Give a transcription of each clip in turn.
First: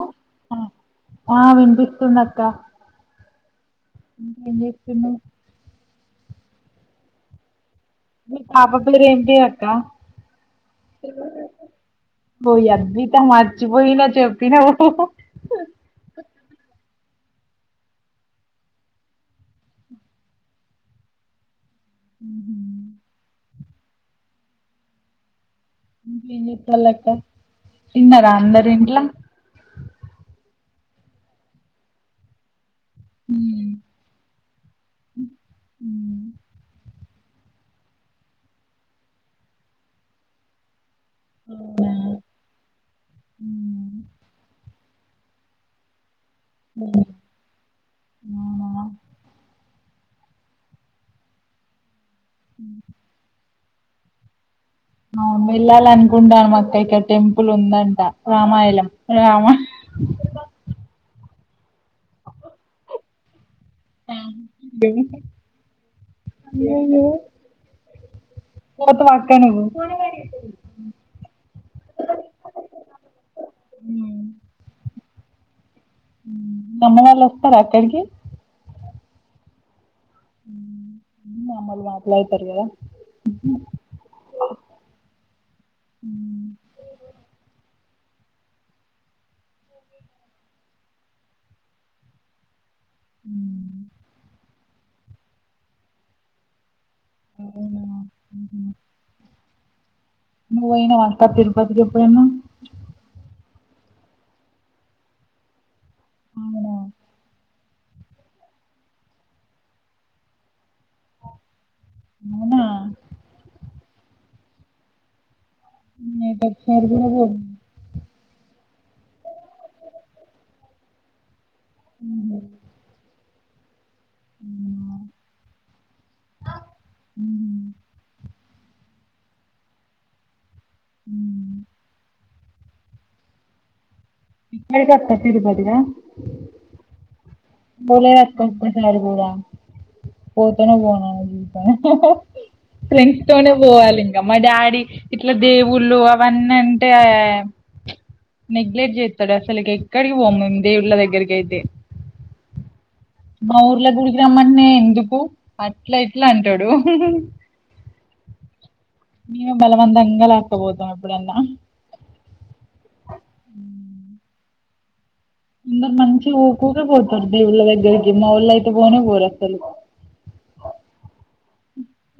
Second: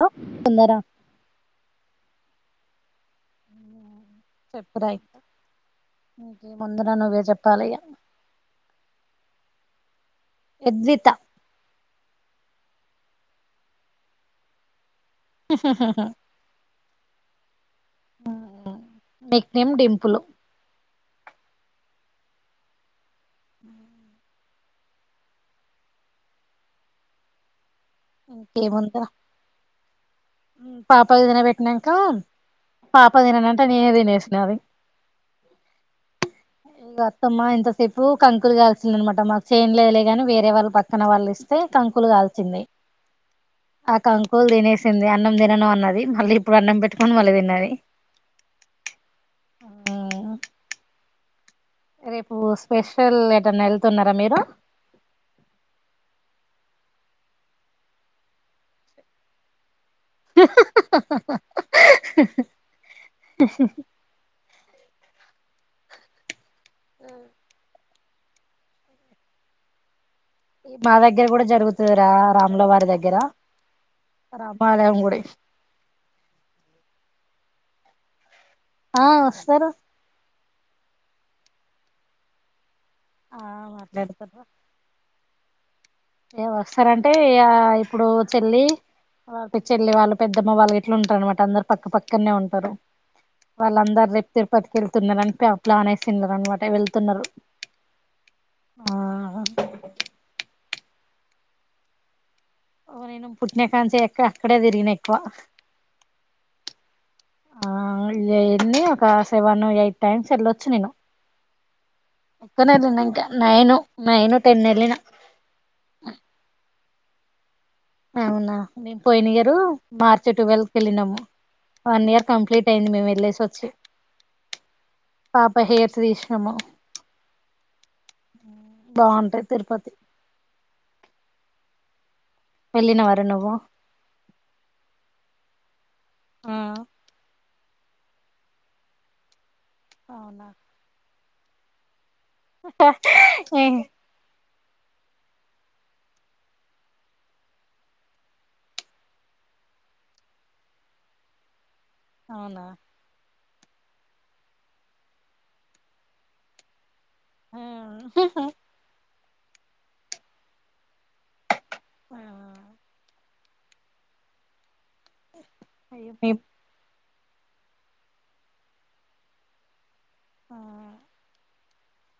తొందర ఆ వినిపిస్తుంది అక్క [unintelligible] నీకే ముందున నువ్వే చెప్పాలి మీ పాప పలరు ఏంటి అక్క ఎద్విత పోరు ఇంకా మర్చిపోయిన చెప్పినవ్ మెక్నిం డింపులు ఆ ఇ చె ఎప్పలక్క ఇన్నారా అందరు ఇంట్లా పాప ఏదిన పెట్టినాక పాప తినన అంటే మ్మ్. నేనే తినేసిన అది మ్మ్. ఇం అమ్మా ఇంతసేపు కంకులు కాల్చింది అన్నమాట మాకు చేను లేదులే కానీ వేరే వాళ్ళు ప పక్కన వాళ్ళు ఇస్తే అవునా కంకులు కాల్చింది మ్మ్. ఆ కంకులు తినేసి ఏందీ అన్నం తినను అన్నది మళ్ళీ ఇప్పుడు అన్నం పెట్టుకొని మళ్ళీ తిన్నది అవునా రేపు స్పెషల్ ఏటన్నాెల్త్ వస్తున్నారా మీరు వెళ్ళాలి అనుకుంటానామ్ అక్క ఇక్కడ టెంపుల్ ఉందంట రామాయణం రామ ఆ ఏ ఏ పోతావా అక్క నువ్వు మా దగ్గర కూడా జరుగుతది రా రాముల వారి దగ్గర మ్మ్. రామాలయం గుడి అమ్మ వాళ్ళు వస్తారా అక్కడికి ఆ వస్తారు అమ్మల్ మాట్లా అవుతారు కదా ఆ మాట్లాడుతారు ఏమ వస్తారంటే ఆ ఇప్పుడు చెల్లి వాళ్కి చెల్లి వాళ్ళు పెద్దమ్మ వాళ్ళ ఇట్లా ఉంటారు అనమాట అందరు పక్క పక్కనే ఉంటారు ఉ వాళ్ళ అందరు రేపుతే పట్టుకెళ్తున్నారు అని ప్ల ప్లానేస్తున్నారు అన్నమాట ఎవల్ తన్నారు అవునా ఆ నువ్ పోయినవా తిరుపతికి ఎప్పుడైనా ఓ నేను పుట్టినా కాంచి అక్కడే తిరిగిన ఎక్కువ అవునా ఆ ఇన్ని ఒక సెవెన్ ఎయిట్ టైమ్స్ వెళ్ళొచ్చు నేను అవునా ఒక్కదాన్నే ఉన్నా ఇంకా నేను నైను టెన్ అల్ నా ఉమ్ ఏంటది. ఫదినా పోల్ అవునా మేము పోయిన ఇయర్ మార్చి టువెల్ కి వెళ్ళినాము. వన్ ఇయర్ కంప్లీట్ అయింది. మేము వెళ్లేసి వచ్ చే అవునా? పాప హెయిర్స్ తీసినము. ఉహు బాగుంటాది తిరుపతి. ఉమ్ వెళ్ళినావా రా నువ్వు. ఎక్కడికి అక్క తిరుపతి కా. ఆహ్ పోలేదక్క ఒక్కసారి కూడా. అవునా పోతనో పోనో మళ్లీ. ఫ్రెండ్స్ తోనే ఏ పోవాలి ఇంకా మా డాడీ. ఇట్లా దేవుళ్ళు అవన్నీ అంటే ఆహ్ ప్చ్ నెగ్లెక్ట్ చేస్తాడు. అసలు ఎక్కడికి పోము మేము దేవుళ్ళ దగ్గరకి అయితే. అవునా. మా ఊర్ల గుడికి రమ్మంటెనే ఎందుకు అట్లా ఇట్లా అంటాడు. ఉమ్ ఆ మేమే బలవంతంగా లాక్కు పోతాము అప్పుడు. ఎప్పుడన్నా. అందరు అయ్యో మేం మంచిగా ఊకూకే కోడుతు సర్ది దేవుళ్ల దగ్గరికి మా వాళ్లైయితే పోనే పోరు అసలు. ఆహ్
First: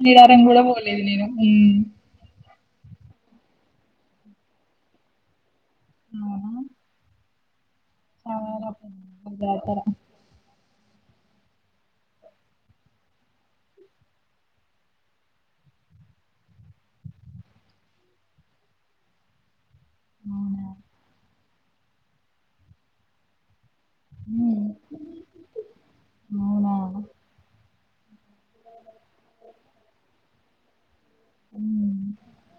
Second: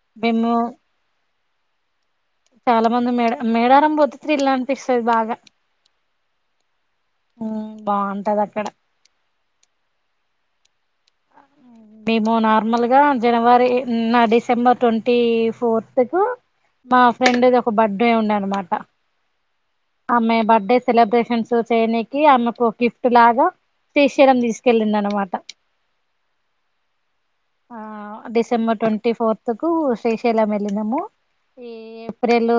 మీరారంగ్ కూడా పోలేదు నేను. ఉమ్ చాలా మంది మేడ మేడారం పోతే త్రిల్ అనిపిస్తది బాగా. అవునా అవును బాగుంటది అక్కడ. ముందే అక్కడ. మేము నార్మల్ గా జనవరి నా డిసెంబర్ ట్వంటీ ఫోర్త్ కు మా ఫ్రెండ్ది ఒక బర్త్డే ఉండే అనమాట. ఆమె అవునా బర్త్డే సెలబ్రేషన్స్. చెయ్యనికి ఆమెకు ఒక గిఫ్ట్ లాగా. శ్రీ శైలం తీసుకెళ్ళింది హ్మ్ అన్నమాట. అవునా ఆహ్ డిసెంబర్ ట్వంటీ ఫోర్త్ కు శ్రీశైలం వెళ్ళినాము. ఈ హ్మ్ ఏప్రిల్ లు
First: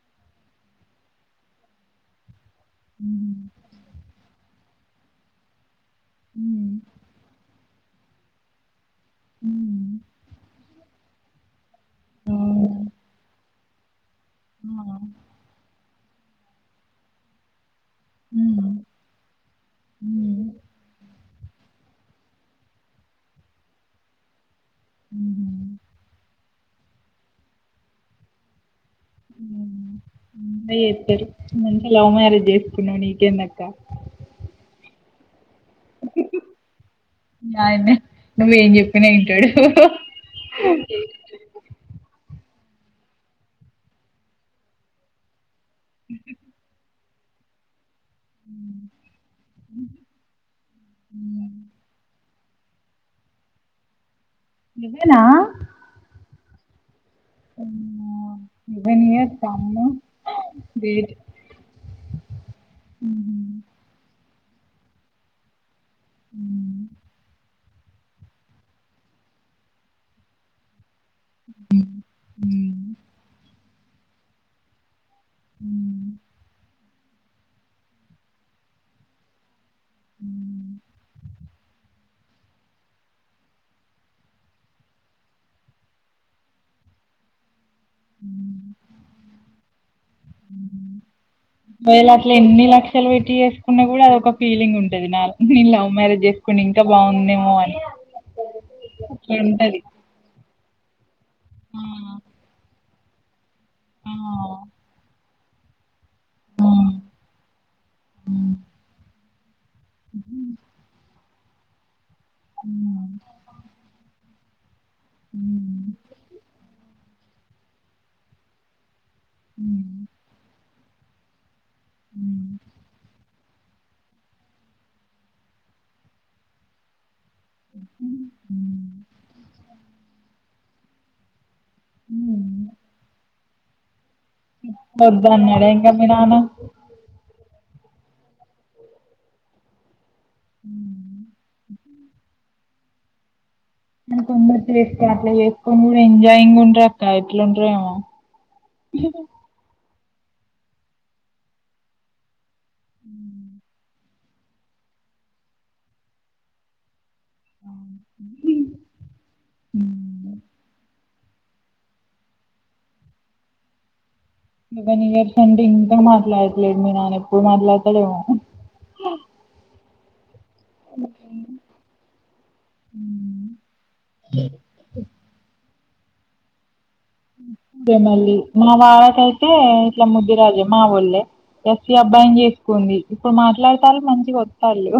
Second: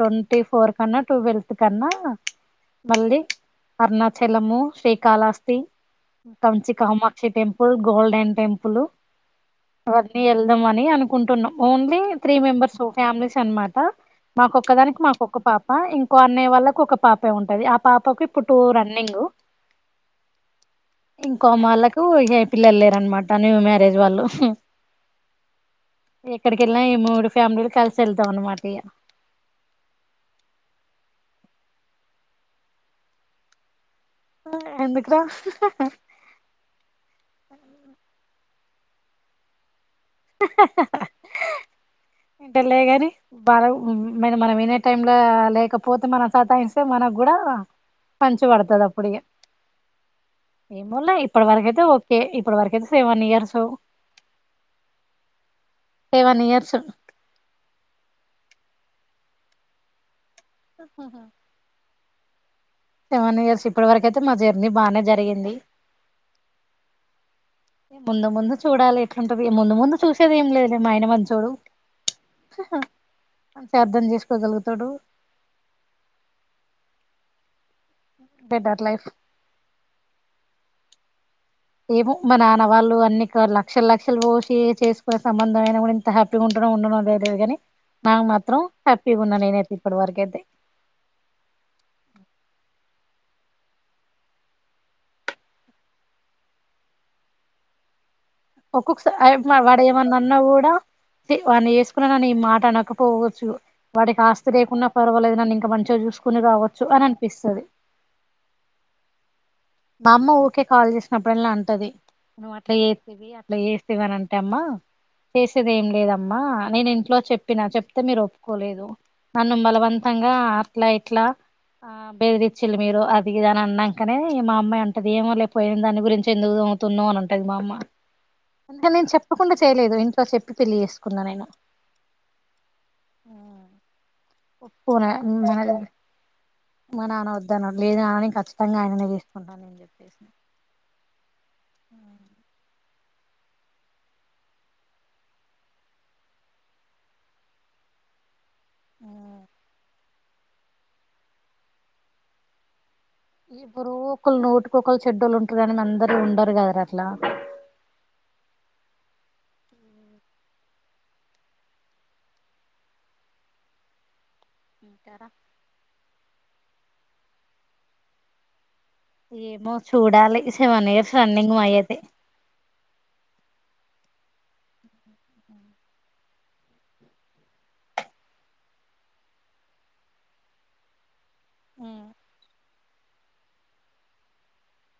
ట్వంటీ ఫోర్ కన్నా టువెల్త్ కన్నా మళ్ళీ హ్మ్ అరుణాచలము శ్రీకాళహస్తి కంచి హ్మ్ Kamakshi temple golden temple హ్మ్ అవ్వని ఎల్దమా అనుకుంటున్నాం ఓన్లీ త్రీ అవునా మెంబర్స్ ఫ్యామిలీస్ అనమాట మాకొక్క ఆ దానికి మాకొక్క పాప ఇంకో అన్నయ్య వాళ్ళకు ఒక పాపే ఉంటది పాపకు ఇప్పుడు టూ హ్మ్ రన్నింగ్ హ్మ్ ఇంకో మళ్ళకు పిల్లలు లేరనమాట న్యూ మ్యారేజ్ వాళ్ళు హుహు ఎక్కడికి వెళ్లినా ఈ మూడు ఫ్యామిలీలు కలిసి వెళ్తాం అనమాట ఇగ అయి చెస్తారుంతే లవ్ మ్యారేజ్ చేసుకున్నావు నీకేందక్క ఎందుకో హాయ్ మే నువ్వు ఏం చెప్పిన ఇంటాడు ఇంటాడు లేగాని బాగా మ మనం వినే టైం లో లేక పోతే మనం సత్తాయిస్తే మన గుడా పంచ్ పడుతది అప్పుడిక ఏమోలే ఇప్పటి హ్మ్. వరకు అయితే ఓకే ప్పుడు వరకైతే సెవెన్ ఇయర్స్ ఇవేనా సెవెన్ ఇయర్స్ వెళ్ళేసాము ఆహహా హుహు. సెవెన్ ఇయర్స్ ఇప్పటి వరకు అయి తే మా జర్నీ బానే జరిగింది మ్మ్ ముందు ముందు చూడాలి ఎట్లుంటదో ముందు ముందు చూసేదేం లేదు మాయైన మంచోడు హ్మ్. అంతే అర్థం చేసుకోగలుగుతాడు మ్మ్ బెటర్ లైఫ్ మ్మ్ ఏమో మా నాన్న వాళ్ళు అన్ని లక్షల లక్షలు పోసి చేసుకునే సంబంధం అయినా కూడా ఇంత హ్యాపీగా ఉంటరో ఉండరో [unintelligible] తెలీదు కాని నాకు మాత్రం హ్యాపీగున్న నేనైతే ఇప్పటి వరకు అయితే ఒకవేళ అట్లా ఎన్ని లక్షలు పెట్టీ చేసుకున్నా కూడా అదొక ఫీలింగ్ ఉంటది నా నేను లవ్ మ్యారేజ్ చేసుకున్న ఇంకా బాగుండు ఏమో అని ఒక్కొక్కస అట్లుంటది. వాడు ఏమన్నా అన్నా కూడా చి వన్నీ ఆ! చేసుకున్నా గాని ఈ మాట అనక పోవచ్చు ఆ! వాడికి ఆస్తి లేకున్న పర్వాలేదు గని అక్కడ మంచచూసుకును కావచ్చు హ్మ్. అని అనిపిస్తది హ్మ్. మా అమ్మ ఊకే కాల్ చేసినప్ ప్పుడల్లా అంటది నువ్ అట్లా హ్మ్. చేస్థివి అట్లా చేస్థివి అని టమ్మా చేసేది ఏం ఉమ్, లేదమ్మా నేను ఇంట్లో చెప్ చెప్పిన చెప్తే మీరు ఒప్పుకోలేదు నన్ను ఉమ్, బలవంతంగా అట్ల ఇట్ ట్లా ఆ ఉమ్, బేరదిచ్చిల్ మీరు అది ఇదని అన్నాంకనే ఏ మా అమ్మా ఇగ అంటదిద ఏమో లేక పోయిన దాని గురించి ఎందుకు తోముతున్నావు అం టది మా అమ్మ అంటే ఉమ్, నేను చెప్పకుండా చేయలేదు ఇంట్లో చెప్పి పెళ్లి చేేసు సుకున్న నేను హ [unintelligible] ఒప్పుకోను వద్దు మన అన్నాడ ఇంగ మీ నాన్న మా నాన్న వద్దన్నాడు లేదు నాన్న నేను ఖచ్చితంగా ఆయననే తీసుకుంటా అని నేను చెప్పేసి హ [unintelligible] ఆ మ కొందరు చేసుకో అట్లా చేసుకొని కూడా ఎంజాయింగ్ ఉంటరు అక్క ఎట్ల ఉంటారో ఏమో అ [unintelligible] ఇవరో ఒకరు నూటికొకళ్ళు చెడ్డోళ్లు ఉంటారు కానీ అందరు ఉండరు కదరా అట్లా [unintelligible] సెవెన్ ఉంటారా ఇయర్స్ నుండి ఇంకా మాటల్ లైఫ్ ల మీ నాన ఎప్పుడు మాట్లాడతడోఎమో ఏమో చూడ్ డాలి సెవెన్ ఇయర్స్ రన్నింగ్ మాయైతే లే [unintelligible] అదే మళ్ళీ మా వాడాకైతే ఇట్లా ముదీర్రాజే మా ఒళ్ళే ఎస్సి అబ్బాయిని చేసుకుంది ఇప్పుడు మాట్లాడతాళ్ళు మంచిగా వోత్తళ్ళు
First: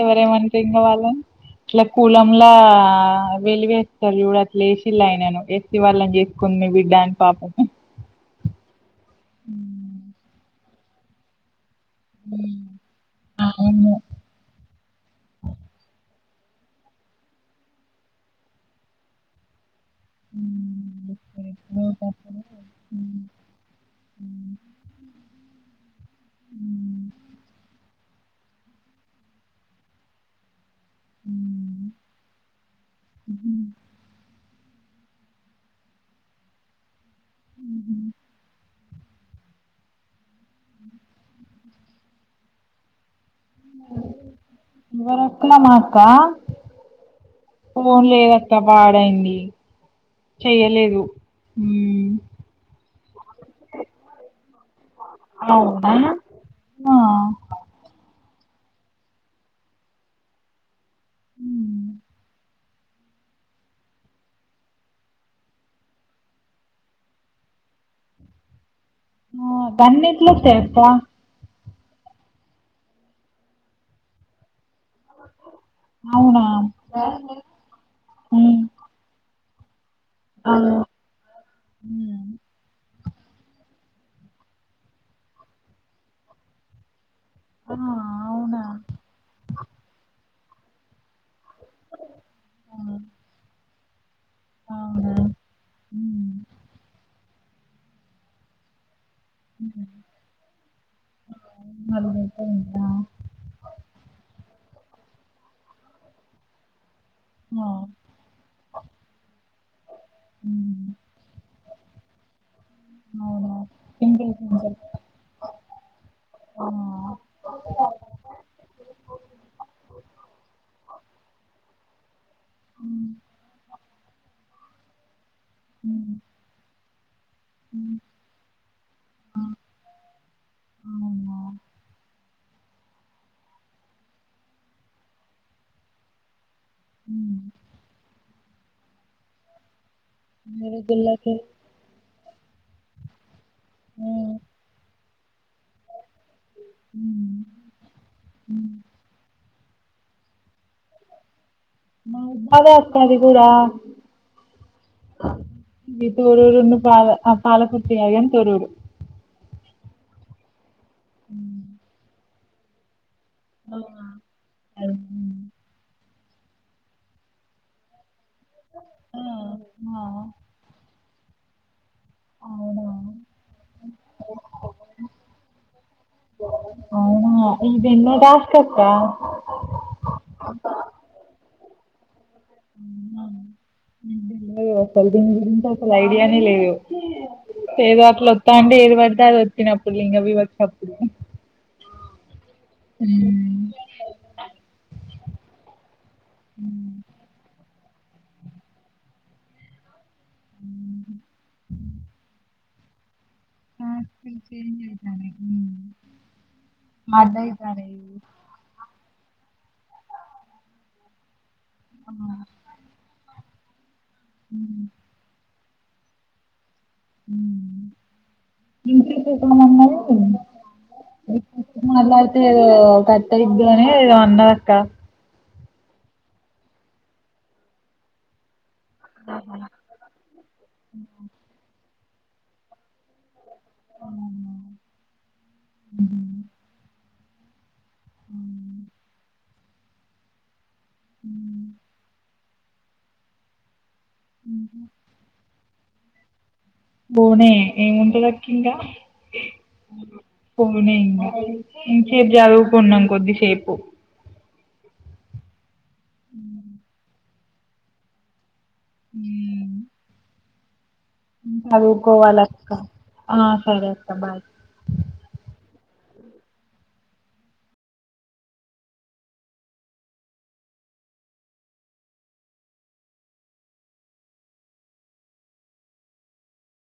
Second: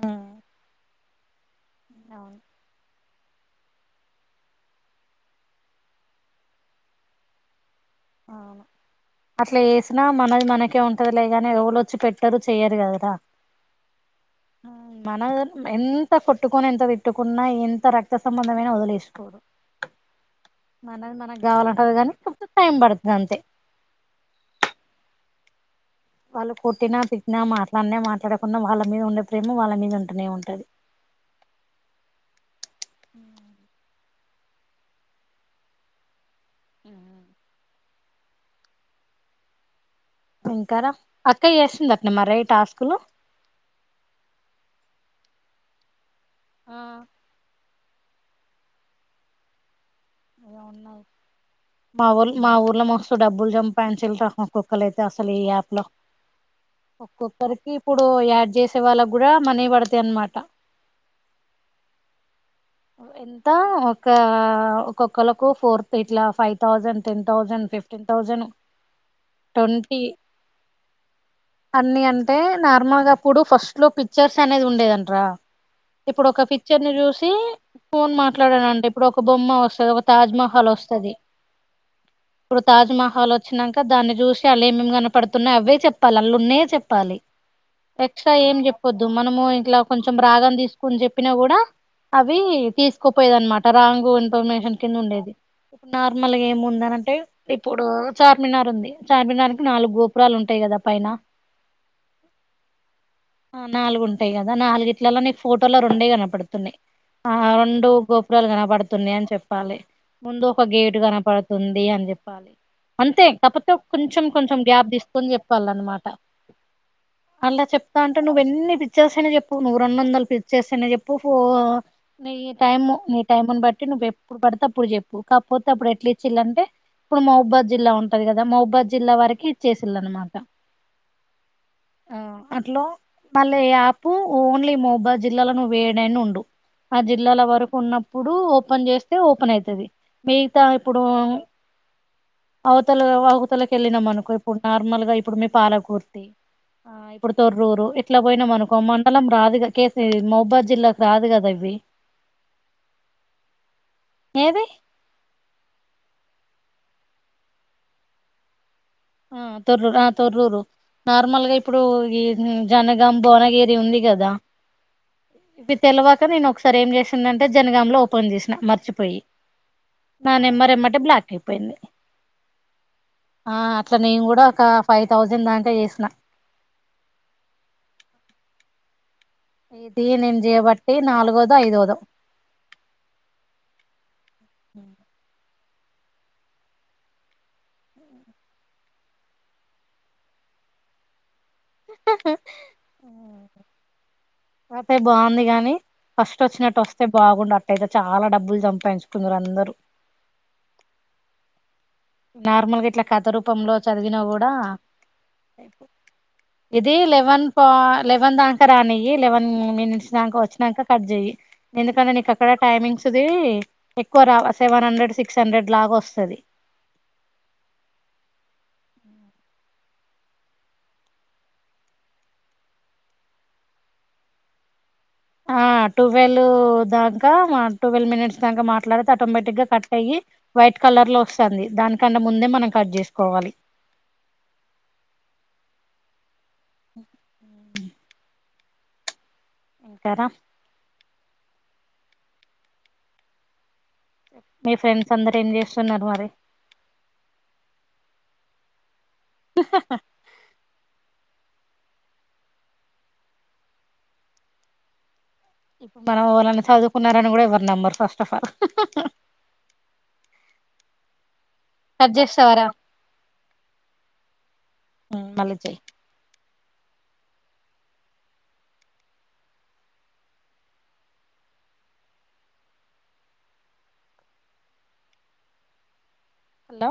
ఎవరేమంరింగ వాళ్ళను ఇట్లా అవును కులంలా వెలి వేస్తారు చుడు అట్ల వేసిళ్ళు ఆయినను ఎస్సి వాళ్ళన్ ఎస్ కున్న వి డ్డ న్ పాపం అవును అట్లా వేసినా మనది మనకే ఉం సర్లే గాని ఎవ్వోల్ చ్చి పెట్టరు చెయరు కదరా అవును మన వొళ్ళు ఎం త కొట్టుకొని ఎంత తిట్టుకున్నా ఎంత రక్త సంబంధం అయినా వదిలేసి పోడు మనది మనకు కావాలంటది కానీ కొంచెం టైం పడతది అంతే వాళ్ళు కొట్టిన తిట్టిన మాట్లాడినే మాట్ ట్లడకున్నా వాళ్ళ మీద ఉండే ప్రేమ వాళ్ళ మీద ఉంటూనే ఉంటది. ఉ ఉ హ్ హు ఇంకారా అక్కయ్యా చేస్తుంది. అట్న మరీ టాస్కులు ఏవరక్క మా అక్క ఆ ఫోన్ లేదత్తా పాడైంది అలా చెయ్యలేదు ఉన్నాయి. మా మ్మ్. ఊర్ల మా ఊర్ల మస్తు డబ్బులు సంపాయించిండ్ర క్కలైతే అసలు ఈ యాప్ లో అవునా ఆ ఒక్కొక్కరికి ఇప్పుడు యా చేసే వాళ్ళకి కూడా మనే వి పడతాయి అన్నమాట హ్ ఓ ఎంత ఒక ఒక్కొక్కలకు ఫోర్త్ ఇట్లా five thousand ten thousand fifteen thousand ఆ గన్ని ఏట్ల వస్తాయి అక్క అన్ని అంటే నార్మల్ గా ఆప్పుడు ఫస్ట్ లో పిక్చర్స్ అనేది ఉం డెడంటరా ఇప్పుడు ఒక అవునా పిక్చర్ ని చూసి ఫోన్ మ్మ్. మాట్లాడంటా ఇప్పుడు ఒక బొమ్మ వస్తది ఒక తాజ్మహల్ ఆ. వస్తది హ్మ్. ఇప్పుడు తాజ్మహల్ ఆల్ వచ్చినాక దాన్ని చూసి వాళ్ళ ఏమేమి కనపడుతున్నాయి. అవే చెప్పాలి అళ్ల ఉన్నాయే చెప్పాలి. ఆ! ఎక్స్ట్రా ఏం అవునా! చెప్పొద్దు మనము ఇంట్లా కొంచెం భాగం తీసుకుని చెప్పినా కూడా ఆ! వున్ కోనేషన్ కింద అవునా! ఉండేది ఇప్పుడు హ్మ్. నార్మల్గా ఏముందని అంటే ఇప్పుడు చార్మినార్ ఉంది చార్మినార్కి హ్మ్. నాలుగు గోపురాలు ఉంటాయి కదా పైన ఆ! అది నిజమే. ఆ నాలుగు ఉంటాయి కదా ఆ నాలుగిట్లలో నీకు ఫోటోలో రెండే కనపడుతున్నాయి ఆ రెండు గోపురాలు కనపడుతున్నయని చెప్పాలి ముందు ఒక హ్మ్. గేటు కనపడు తుంది అని చెప్పాలి అంతే అవునా! కాకపోతే కొంచెం పింపుల్స్ కొంచెం అని చెప్పి. గ్యాప్ తీసుకొ ని చెప్పాల అనమాట ఆ! అలా చెప్తా అంటే నువ్వ ఎన్ని పిచ్చేసేనే చెప్పు నువ్వు రెండు వందలు పిచ్చేసేనే చెప్పు పహ [unintelligible] నీ టైమ్ హ్మ్. నీ టైమ్ని బట్టి నువ్వెప్పుడు పడితే అప్పుడు చెప్పు కాకపోతే అప్పుడు హ్మ్. ఎట్లా ఇచ్చిరంటె ఇప్పుడు మహబూబ్బాద్ జిల్లా హ్మ్. ఉంటది కదా మహబూబాద్ జిల్లా ఆ! వరకి ఇచ్చేసిలు అనమాట అవునా! ఆ అట్లో మళ్ళీ ఇయాప్ మహబూబాద్ జిల్లాలో నువ్వు ఏడైనా ఉండు ఆ హ్మ్. జిల్లాల వరకు ఉన్నప్పుడు ఓపెన్ చేస్తే ఓపెన్ ఐతది మియిగతా వేరే ఇప్పుడు జిల్లాకి ఉ అవుతల [unintelligible] తవ్వు ఎనకాలకు ఎలినం అనుకో హ్మ్. ఇప్పుడు నార్మల్ గా ఇప్పుడు మీ పాలకూర్తి ఆ ఇప్పుడు హ్మ్. తొర్రూరు ఎట్లా పోయినాం అనుకో హ్మ్. మండలం రాదుగా కేసి మహబాద్ జిల్లాకి రాదు కదా అవి మా [inaudible] బగా అక్కది కూడాడా ఏది ఇతే బాగా అ పాలకుర్తి అయ్యం తొరూరు ఆ తొర్రూరు ఆ తొర్రూరు నార్మల్గా హ్మ్. ఇప్పుడు ఈ మ్ జన భువనగిరి ఉంది అవునా! కదా అది హ్మ్. ఇ తెలవా నేను ఒకసారి ఏం చేసిందంటే జనగాంలో ఫోన్ చేసిన ఆ మర్చిపోయి ఆ నా నెమ్బర్ ఎమ్మటే బ్లాక్ అయిపోంది అవునా ఆ నేను కూడా ఒక ఫైవ్ థౌజండ్ దాకా చేసిన కుక్క [unintelligible] ఇది నెను జయబట్టి నాలుగోదొ ఐదోదో అమ్మ [unintelligible] పడిడింత అసలు ఐడియానే లేదు ఏదో అట్లు ఒస్త అంటే ఏది పడితే అది ఒత్తిన అప్పుడు లింగ వివక్ష అప్పుడు ఆ హా మ్ అయితే బాగుంది గాని ఫస్ట్ వచ్చినట్టు వస్తే బాగుండు అ తేజ చాలా డబ్బులు సంపాచుకుందురు అందరు ఉహు నార్మల్ గా ఇట్ల కథ రుప రూపంలో చదివినా టాస్కులు కూడా చేంజ్ అయితానయి ఇది లెవెన్ పా అర్థయితానయి లెవెన్ దాక రానియి లెవెన్ మే నిడిషినంక వచ్చినాక కట్ చేయి ఎందుకంటే నీకక్కడ టైమింగ్స్ది ఎక్కువ రావ సెవెన్ హండ్రెడ్ సిస్ హండ్రెడ్ లాగొస్తది ఇంకేం చేస్తామని అన్నారు మాట్లాడితే ఏదో కట్టయిది అని ఏదో అన్నరక్క ఆ ట్వెల్వ్ దాకా మా ట్వెల్వ్ మినిట్స్ దాకా మాట్ల అట్లా ఐతే ఆటోమేటిక్గ కట్టయ్యి వైట్ కలర్ లో వస్తంది దాని కంటె ముందే మనం కట్ చేసుకోవాలి ఆ ఉహు ఇంకారా ఉ మీ ఫ్రెండ్స్ అందరు ఏం చేస్ ఉన్నారు మరి బోనే ఏముంటి గట్లుంట పోనీంగా ఇం సేపు చదువుకున్నాం కొద్దిసేపు ఇప్పుడు మనం ఓవలన్న చదువుకున్నారని కూడా ఎవ నంబర్ ఫస్ట్ ఆఫ్ ఆల్ నేను కట్ చేస్తావారా చదుకోవలక్క ఆ సరే అక్క బాయ్ ఉ మళ్ళిజయి హలో